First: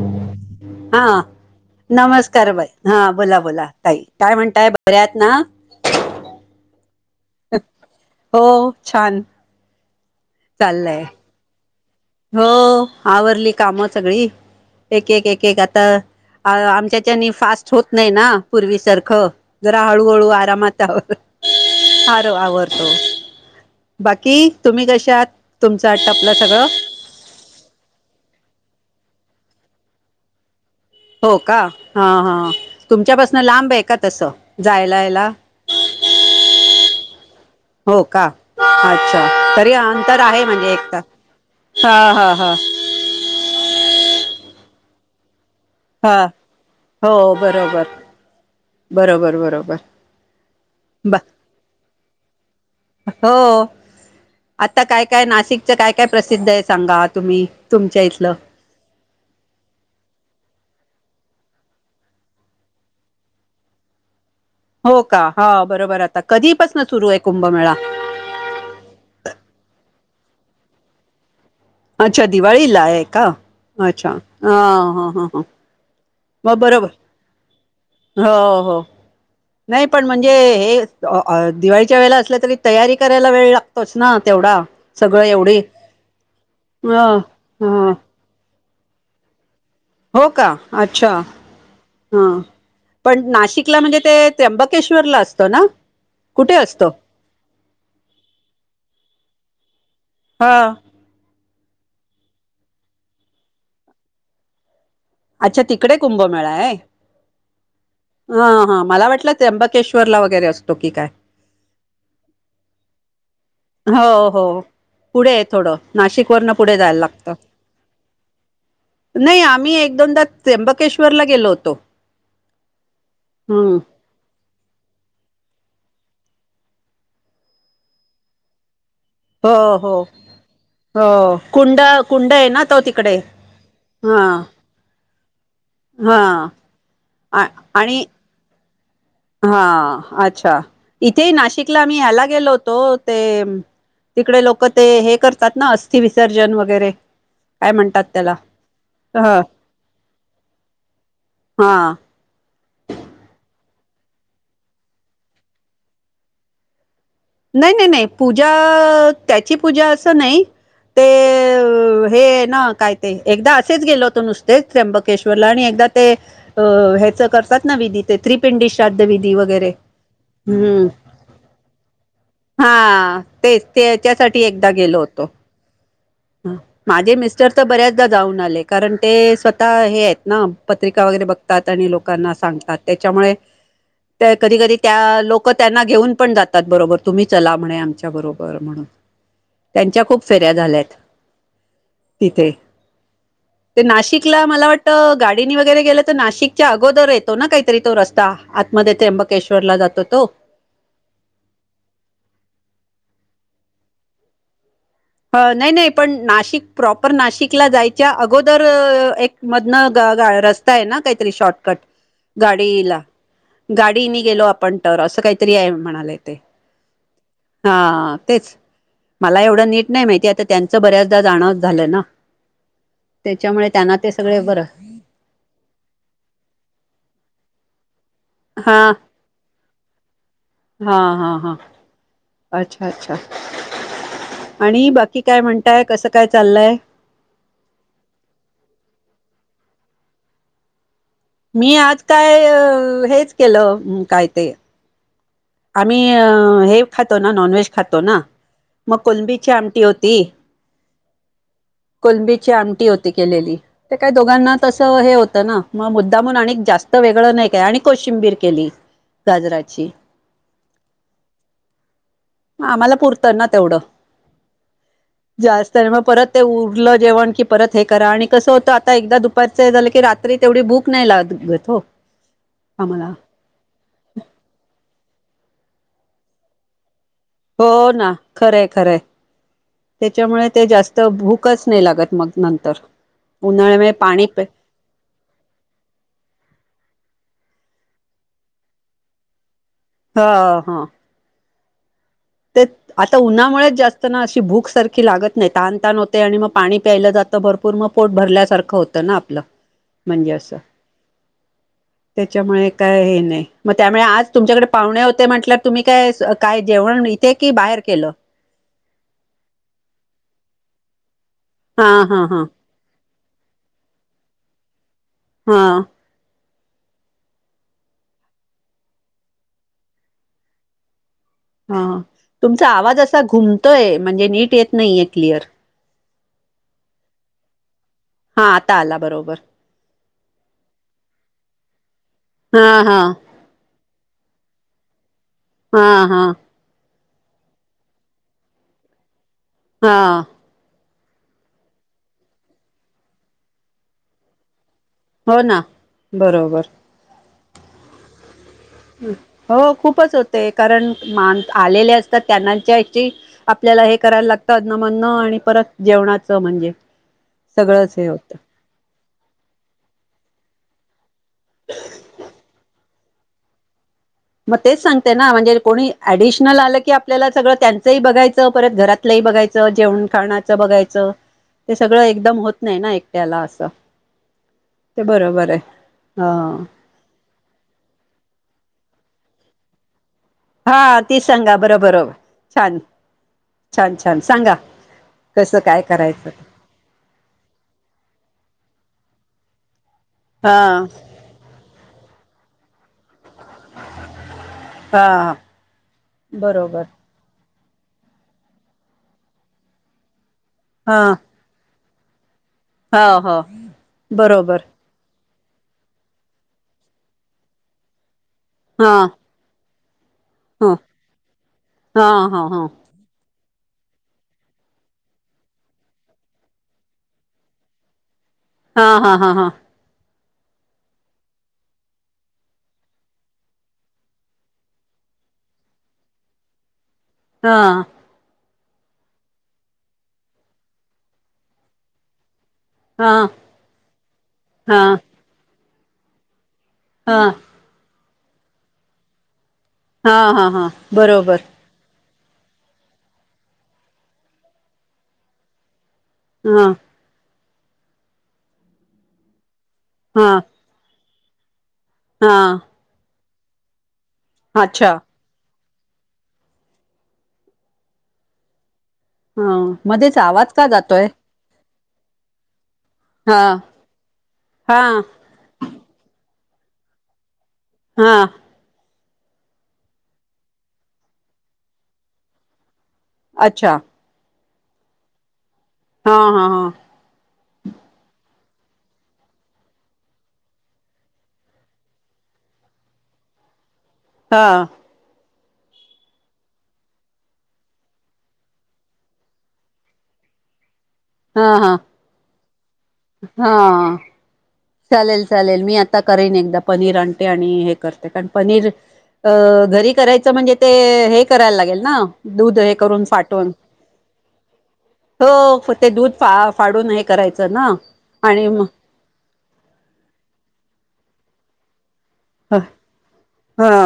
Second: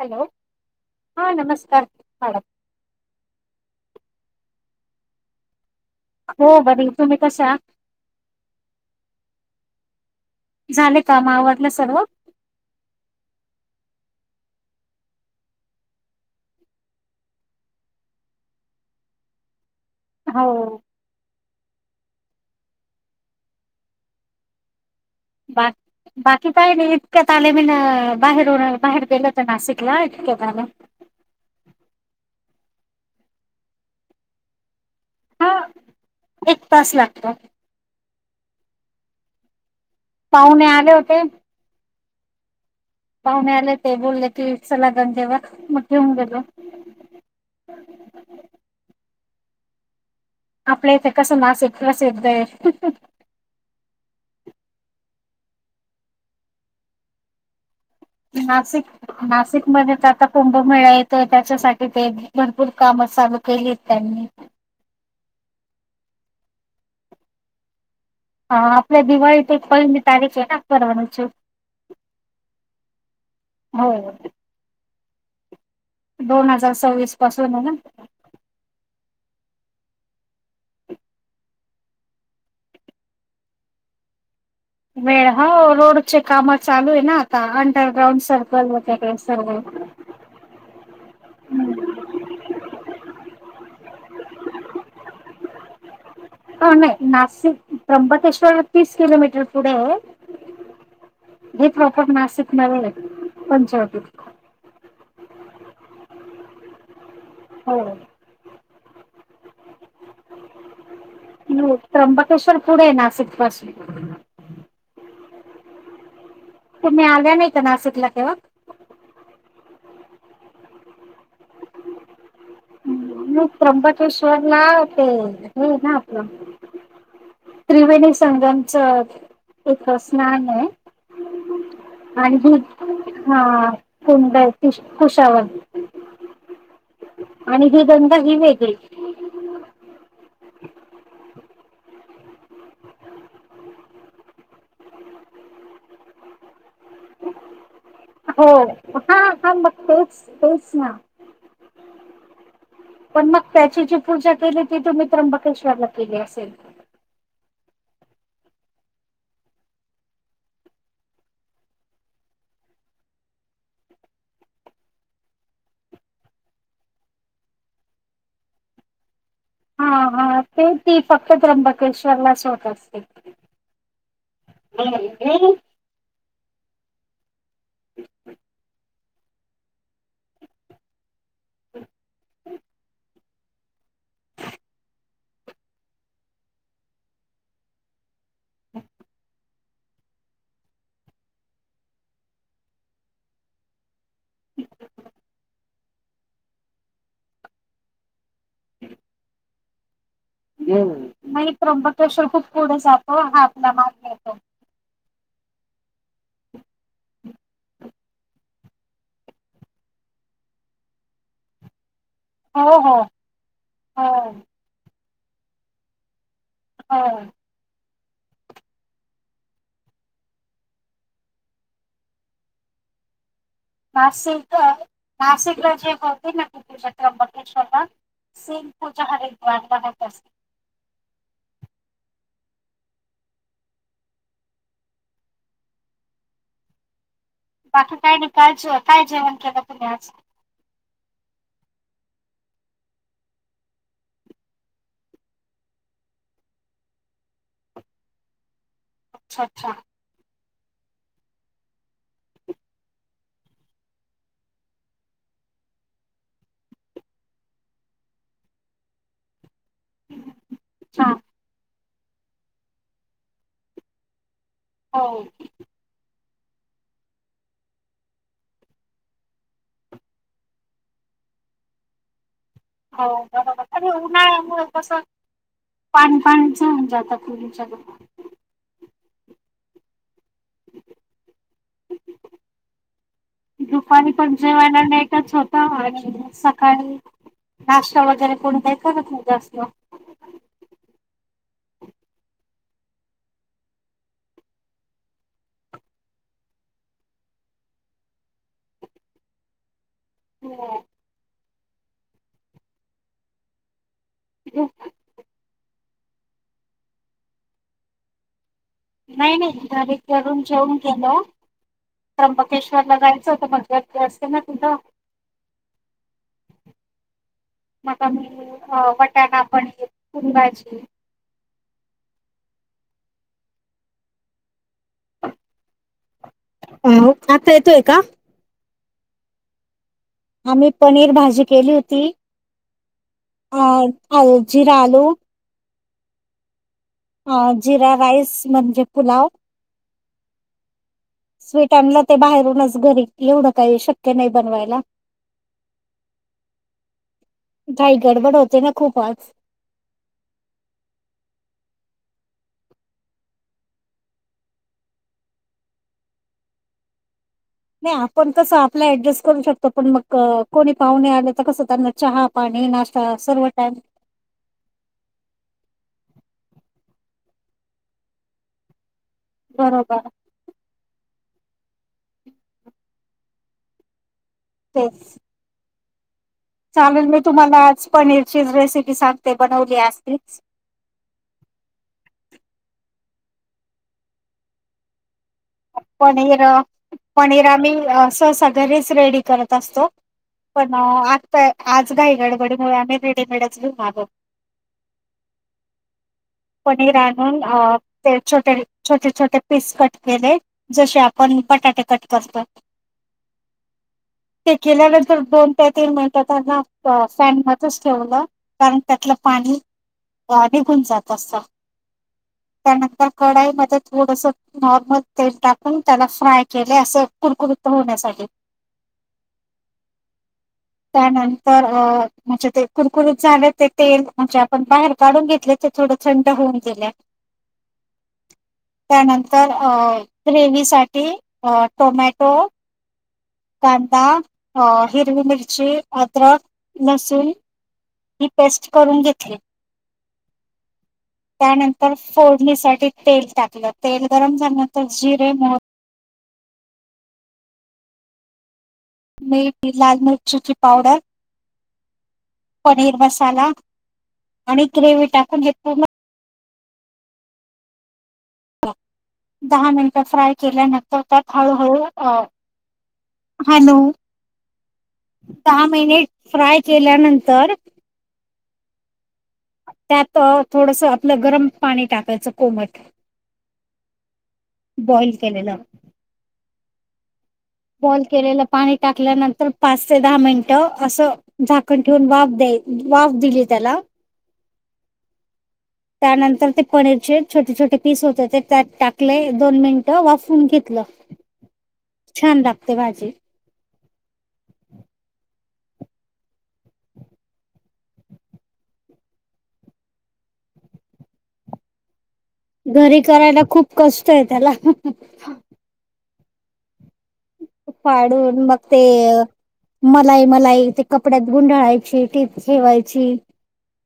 Hello आ, हा नमस्कार मॅडम नमस्कार बाई. हा बोला बोला, ताई काय म्हणताय बऱ्यात ना? हो बरी, तुमी कश्या? हो छान. झाले चाललंय काम आवरले सर्व? हो, आवरली कामं सगळी एक एक एक एक आता अ आमच्याचानी फास्ट होत नाही ना? पूर्वीसारखं. जरा हळूहळू हो आरामात आवर अहह आरु आवरतो, बाकीइ तुम्ही कशात? तुमचं आटपलं सगळं? तक्यात आले मी ना बाहेरूनं बाहेर गेलं त नाशिकला इतक्यात आलं. हो कां हां हां तुमच्यांपासून लांब आहे कां तसं जायंला येईलां. हां एक तांस लागतो. हो कां अच्छा तरी अंतर आहे पाहुणे म्हणजे एक आले तरं होते हां हां हां. पाहुणे आले ते बोलले की चलां गंगेवरं मगं हां हो बरोबर बरोबर बरोबर आपल्या इथे ब कसं नासिक कसं प्रसिद्ध आहे हो आंता कायं कायं नाशिकचं कायं कायं प्रसिद्ध आहे सांगा तुम्हीं तुमच्यां इथलं नाशिक नाशिकमध्येंचं आंता कुंभमेळां येतं त्यांच्यासाठी ते भरंपूर कामं चालूं केलीत त्यांनी हो कां हां बरोबर आंता कधीपासून सुरूं आहे कुंभमेळां हां आपले दिवाळी ते एक पहिमी तारीखे नां फरवरीची अच्छा दिवाळी लां आहे कां हो अच्छा हं हां हां हां दोन हजांर सव्वीस पासूंन आहे नां हो हो नाहीं पणं म्हणजे हे दिवाळीच्या वेळे असलं तरी तयारी करांयला वेळं लागतो लागंतोचं नां तेवढां वेळं हां रोडचे कामं चालूं आहे अ नां आंता ह अंडरग्राउंड सर्कल त्यांकडे सर्व हो कां अच्छा हां पणं नाशिकला म्हणजे ते त्र्यंबकेश्वरला असतं नां हं नाहीं नाशिक त्र्यंबकेश्वर हां तीस किलोमीटर पुढे आहे हा. हे प्रॉफट नाशिक नव्हे पंचावटीत अच्छा तिकडे कुंभमेळां आहे होयं हां हां मलां वाटलं त्र्यंबकेश्वरला वगैरें असतो की कायं त्र्यंबकेश्वर पुढे आहे नाशिक पासून हो हो पुढे आहे थोडं नाशिक वरूंन पुढे जायंला तुम्ही लागतं आल्या नाही का नाशिकला तेव्हा नाहीं आम्हीं एक दोनदां त्र्यंबकेश्वरला गेलो होतो मं हम्म. त्र्यंबकेश्वर लां ते हे आहे नां आपलं त्रिवेणी संगमचं हो एक हो स्नांन आहे हो कुंड कुंड आणि आहे ही नां तो तिकडे हां खुंश खुंशावरन हां आणि ही दंदा ही वेगळी हां अच्छा इथेही नाशिकला मी आम्हीं यांला गेलो होतो ते तिकडे लोकं ते हे करतांत नां अस्थि विसर्जन वगैरें हो हां ह हां मंग तेचं तेचं नां हां पणं मंग त्यांची जी पूजां केली ती तुम्हीं त्र्यंबकेश्वरला केली असेल नाहीं नाहीं नाहीं पूजां त्यांची पूजां असं नाहीं ते हे नां कायं ते एकदां असेच गेलो होतो नुसतेच त्र्यंबक त्र्यंबकेश्वरला आणि एकदां ते हेचं करतांत नां विधी ते त्रिपिंडी श्राद्ध विधी वगैरें हां हां ते ती फक्तं त्र्यंबकेश्वरला चं हां तेचं तेच्यांसाठी एकदां गेलो होतो हं माझे मिस्टर तर बऱ्याचदा जाऊन आले, कारण ते स्वतः हे आहेत ना पत्रिका वगैरे बघ तात आणि लोकांना सांगतात त्याच्यामुळे त्या कधी, कधी त्या लोक त्यांना घेऊन पण जातात. बरोबर तुम्ही चला म्हणे आमच्या बरोबर. बर म्हणुन त्यांच्या खूप फेऱ्या झाल्यात. तिथे ते नाशिकला मला वाटत गाडीनी वगैरे गेलं नाशिकच्या अगोदर येतो ना, काहीतरी तो रस्ता आतमध्ये त्र्यंबकेश्वरला जातो तो‌. नाही त्र्यंबकेश्वर खूप पुढं जातो, हा आपला मग येतो. नाही, नाही पण नाशिक प्रॉपर नाशिकला जायच्या अगोदर तर एक मधनं रस्ता आहे, ना काहीतरी शॉर्टकट हो हो गाडीला. हो गाडीने गेलो आपण तर असं काहीतरी आहे म्हणालेय ते. हा. हा तेच मला एवढं नीट नाही माहिती आता त्यांचं बऱ्याचदा जाणं झालं ना, त्याच्यामुळे त्यांना ते सगळे बरं नासिकला जे होते ना ते त्र्यंबकेश्वरला सेम हां, पूजा हरिद्वार मध्ये असते. हां, हां, हां अच्छा, अच्छा. आणि बाकी काय म्हणताय कसं, काय चाललंय? बाकी काय नाही काय, काय जेवण केलं तुम्ही आज? मी आज काय हेच केलं काय ते? आम्ही हे खातो ना नॉनव्हेज खातो ना, मग अच्छा कोलंबीची अच्छा आमटी होती ती कोलंबीची आमटी होती केलेली. ते काही दोघांना तसं हे होतं ना, मग मुद्दामुन आणिक जास्त वेगळं नाही काय आणि कोशिंबीर केली. गाजराची. हा. आम्हाला पुरतं ना तेवढं. हो. जास्त आहे मग परत ते उरलं जेवण की परत हे करा, आणि कसं होतं आता एकदा दुपारचं हे झालं की रात्री तेवढी भुक नाही लागत हो‌. [inaudible] हो बरोबर आणि ऊन्हाळ्यामुळ कस पाणी, पाणीच होऊन जात. हो ना खर आहे, खर आहे. त्याच्यामुळे ते जास्त भूकच नाही लागत, मग नंतर उन्हाळ्यामुळे पाणी नाही तर झोपा हॉल मध्ये सकाळी नाश्ता वगैरे कोण देत [unintelligible] जास्त. हो ह. तेच आता उन्हामुळेच जास्त ना अशी भूक सारखी लागत नाही. तहान तहान होते आणि मग पाणी प्यायला जात भरपूर मग पोट भरल्यासारखं होतं ना आपलं. [inaudible] म्हणजे असं हो. त्याच्यामुळे काय हे नाही? मग त्यामुळे आज तुमच्याकडे पाहुणे होते म्हटल्या तुम्ही काय, काय जेवण इथे की बाहेर केलं? नाही नाही घरी करून जेवून गेलो. हा हा हा त्र्यंबकेश्वरला जायचं होत गर्दी ते असते ना तिथे. हा [unintelligible] वटाणा पण [unintelligible] भाजी हा तुमचा आवाज असा घुमतोय, म्हणजे नीट येत नाहीये क्लिअर. [unintelligible] आता येतोय का? हा आता आला बरोबर. आम्ही पनीर भाजी केली होती. हा -हा अ आ जिरा आलू हा- हा. ह जिरा राईस म्हणजे पुलाव. हा स्वीट आणल ते बाहेरूनच घरी येवढ काही शक्य नाही बनवायला. हो ना बरोबर घाई गडबड होते ना खूप आज. हो खूपच होते कारण मान आलेले असतात त्यांनाच जायची आपल्याला हे करायला लागत अ नमनन आणि परत जेवणाच म्हणजे नाही सगळंच हे आपण होतं कस आपला ऍडजस्ट करू शकतो पण मग कोणी पाहुणे आले. तर कस त्यांना चहा पाणी नाष्टा सर्व टाईम मग तेच सांगते ना म्हणजे कोणी ऍडिशनल आल की आपल्याला सगळ त्यांचही बघायच परत घरात घरातलही बघायच जेवण बरोबर खाण्याच बघायच. ते सगळ एकदम होत नाही ना एकट्याला अस ते तेच बरोबराय. हा. चालेल मी तुम्हाला आज पनीरची रेसिपी सांगते बनवली आज तिच. हा ती सांगा बर- बर छान छान -छान सांगा. कसं काय करायचं पनीर- पनीर आम्ही सहसा घरीच रेडी करत असतो. पण हा आजता आज काय गडबडीमुळे आम्ही रेडीमेड घेऊन आलो. हा बरोबर पनीर आणि ते छोटे छोटे छोटे पीस कट केले. जसे हा आपण बटाटे कट करतो हो हो ते बरोबर केल्यानंतर दोन त्या तीन मिनिट त्यांना पॅन मधेच ठेवल कारण हा त्यातल पाणी ह निघून जात असत हा हा हा त्यानंतर कढाई मध्ये थोडस नॉर्मल तेल टाकून त्याला फ्राय केले अस कुरकुरत होण्यासाठी. हा- हा- हा- हा. [inaudible] त्यानंतर अ म्हणजे ते कुरकुरूत झाले ते तेल म्हणजे आपण बाहेर काढून घेतले. ते थोड थंड होऊन गेले. हा त्यानंतर ग्रेवी साठी टोमॅटो हा कांदा हिरवी मिरची अद्रक हा लसूण. ही पेस्ट करून घेतली. हा हा हा बरोबर. नंतर फोडणीसाठी तेल टाकल तेल गरम झाल्यानंतर जिरे, मोहरी हा [unintelligible] लाल हा मिर्चची पावडर. हा पनीर मसाला आणि अच्छा ग्रेव्ही टाकून हे पूर्ण हा दहा मिनट मध्येच फ्राय आवाज का केल्यानंतर जातोय त्यात हळू हळू अ हा हॅलो. हा दहा मिनिट फ्राय केल्यानंतर हा. त्यात थोडसं आपलं गरम पाणी टाकायचं कोमट. अच्छा? बॉइल केलेलं. हा, हा, हा. बॉईल केलेलं पाणी टाकल्यानंतर, पाच ते दहा मिनिटं असं झाकण ठेवून वाफ द्याय वाफ दिली त्याला हा. त्यानंतर ते पनीरचे छोटे, छोटे पीस होते ते, त्यात टाकले दोन मिनिट वाफून घेतलं. हा, हा, छान लागते भाजी हा, हा. चालेल, चालेल मी आता करेन एकदा, पनीर आणते आणि हे करते कारण पनीर अ घरी करायचं म्हणजे ते, हे करायला लागेल ना? दूध हे घरी करून, करायला फाटून खूप कष्ट आहे त्याला हो ते दूध फा फाडून हे करायचं ना आणि मग ते मलाई, मलाई ते कपड्यात गुंडळायची टीप ठेवायची हा.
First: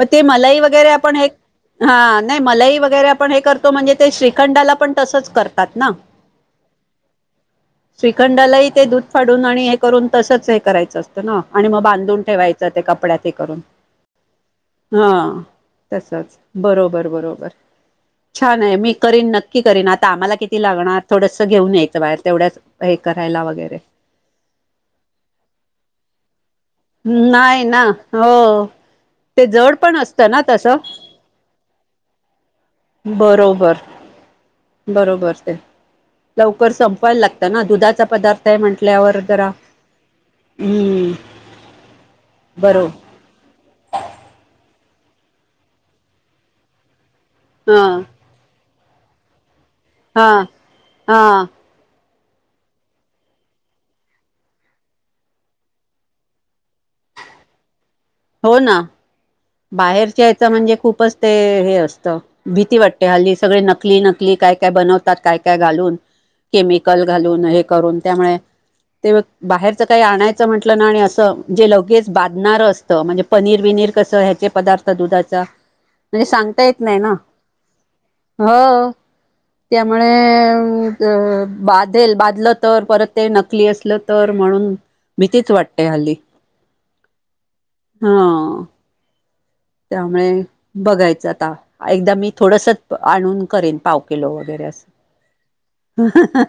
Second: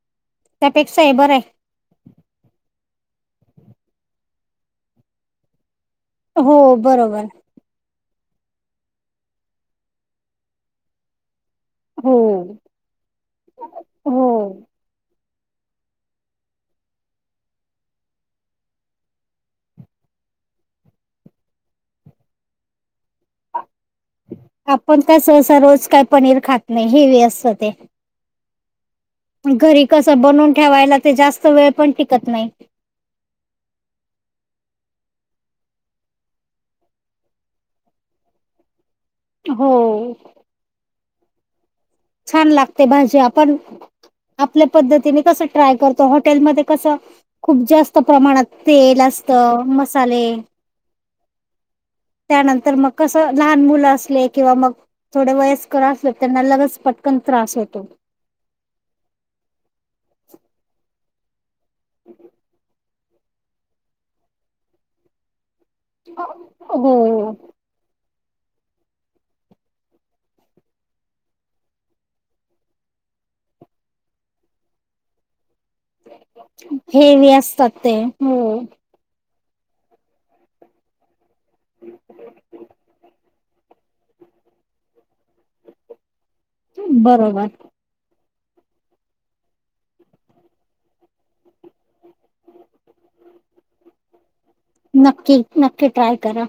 मग ते मलाई वगैरे, त्यापेक्षा हे आपण बरं एक आहे हा, नाही मलई वगैरे आपण हे करतो म्हणजे, ते श्रीखंडाला पण तसंच करतात ना? हो बरोबर. श्रीखंडालाही ते दूध फाडून आणि हे करून तसंच हे करायचं असत- ना आणि मग हो बांधून ठेवायचं, ते कपड्या हे करून. हो. हा, तसच बरोबर, बरोबर. छान हाय, मी करीन, नक्की करीन, आता आम्हाला किती लागणार, थोडंसं घेऊनचं बाहेर तेवढच हे करायला वगैरे. आपण काय सहसा रोज काय पनीर खात नाही हेवी असतं नाही ते ना, हो. ते जड घरी पण कसं असतं ना बनून तसं ठेवायला, ते जास्त वेळ पण टिकत नाही. बरोबर. बरोबर ते लवकर संपवायला लागतं ना, दुधाचा पदार्थ आहे म्हटल्यावर. हो. हं. छान लागते भाज्या आपण आपल्या पद्धतीने कस ट्राय करतो, हॉटेलमध्ये कस खूप जास्त हां प्रमाणात तेल असत, मसाले. हां हां त्यानंतर मग कसं लहान मुलं असले किंवा मग थोडे वयस्कर असल त्यांना लगेच पटकन त्रास होतो. हो ना, बाहेरच्या यायच म्हणजे, खूपच ते हे असतं, भीती वाट हल्ली सगळी नकली नकली, काय काय बनवात, काय काय घालून केमिकल हो घालून. करून त्यामुळे ते बग, बाहेरच काही आणायचं म्हंटलं ना आणि असं जे लगेच बांधणारच. म्हणजे, पनीर विनीर कसं ह्याचे पदार्थ दुधाचा म्हणजे सांगता येत नाही ना, हेवी असतात ते हो. त्यामुळे बाधेल, बाधलं तर परत ते नकली असलं तर म्हणून भितेचं वाटतं हल्ली. बरोबर. हा त्यामुळे बघायचं आता. एकदा मी थोडसं आणून करेलं पाव किलो वगैरे असं. नक्की नक्की ट्राय करा.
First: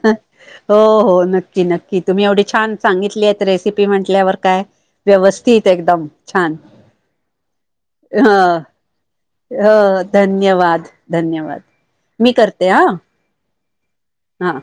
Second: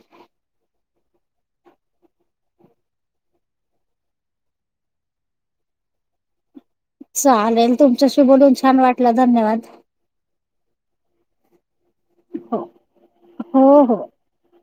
हो हो नक्की - नक्की तुम्ही एवढी छान सांगितली आहेत रेसिपी, म्हटल्यावर काय? व्यवस्थित एकदम छान. चालेल तुमच्याशी ह बोलून छान वाटलं धन्यवाद. हो धन्यवाद, धन्यवाद, मी हो करते हा. हो हो. हा.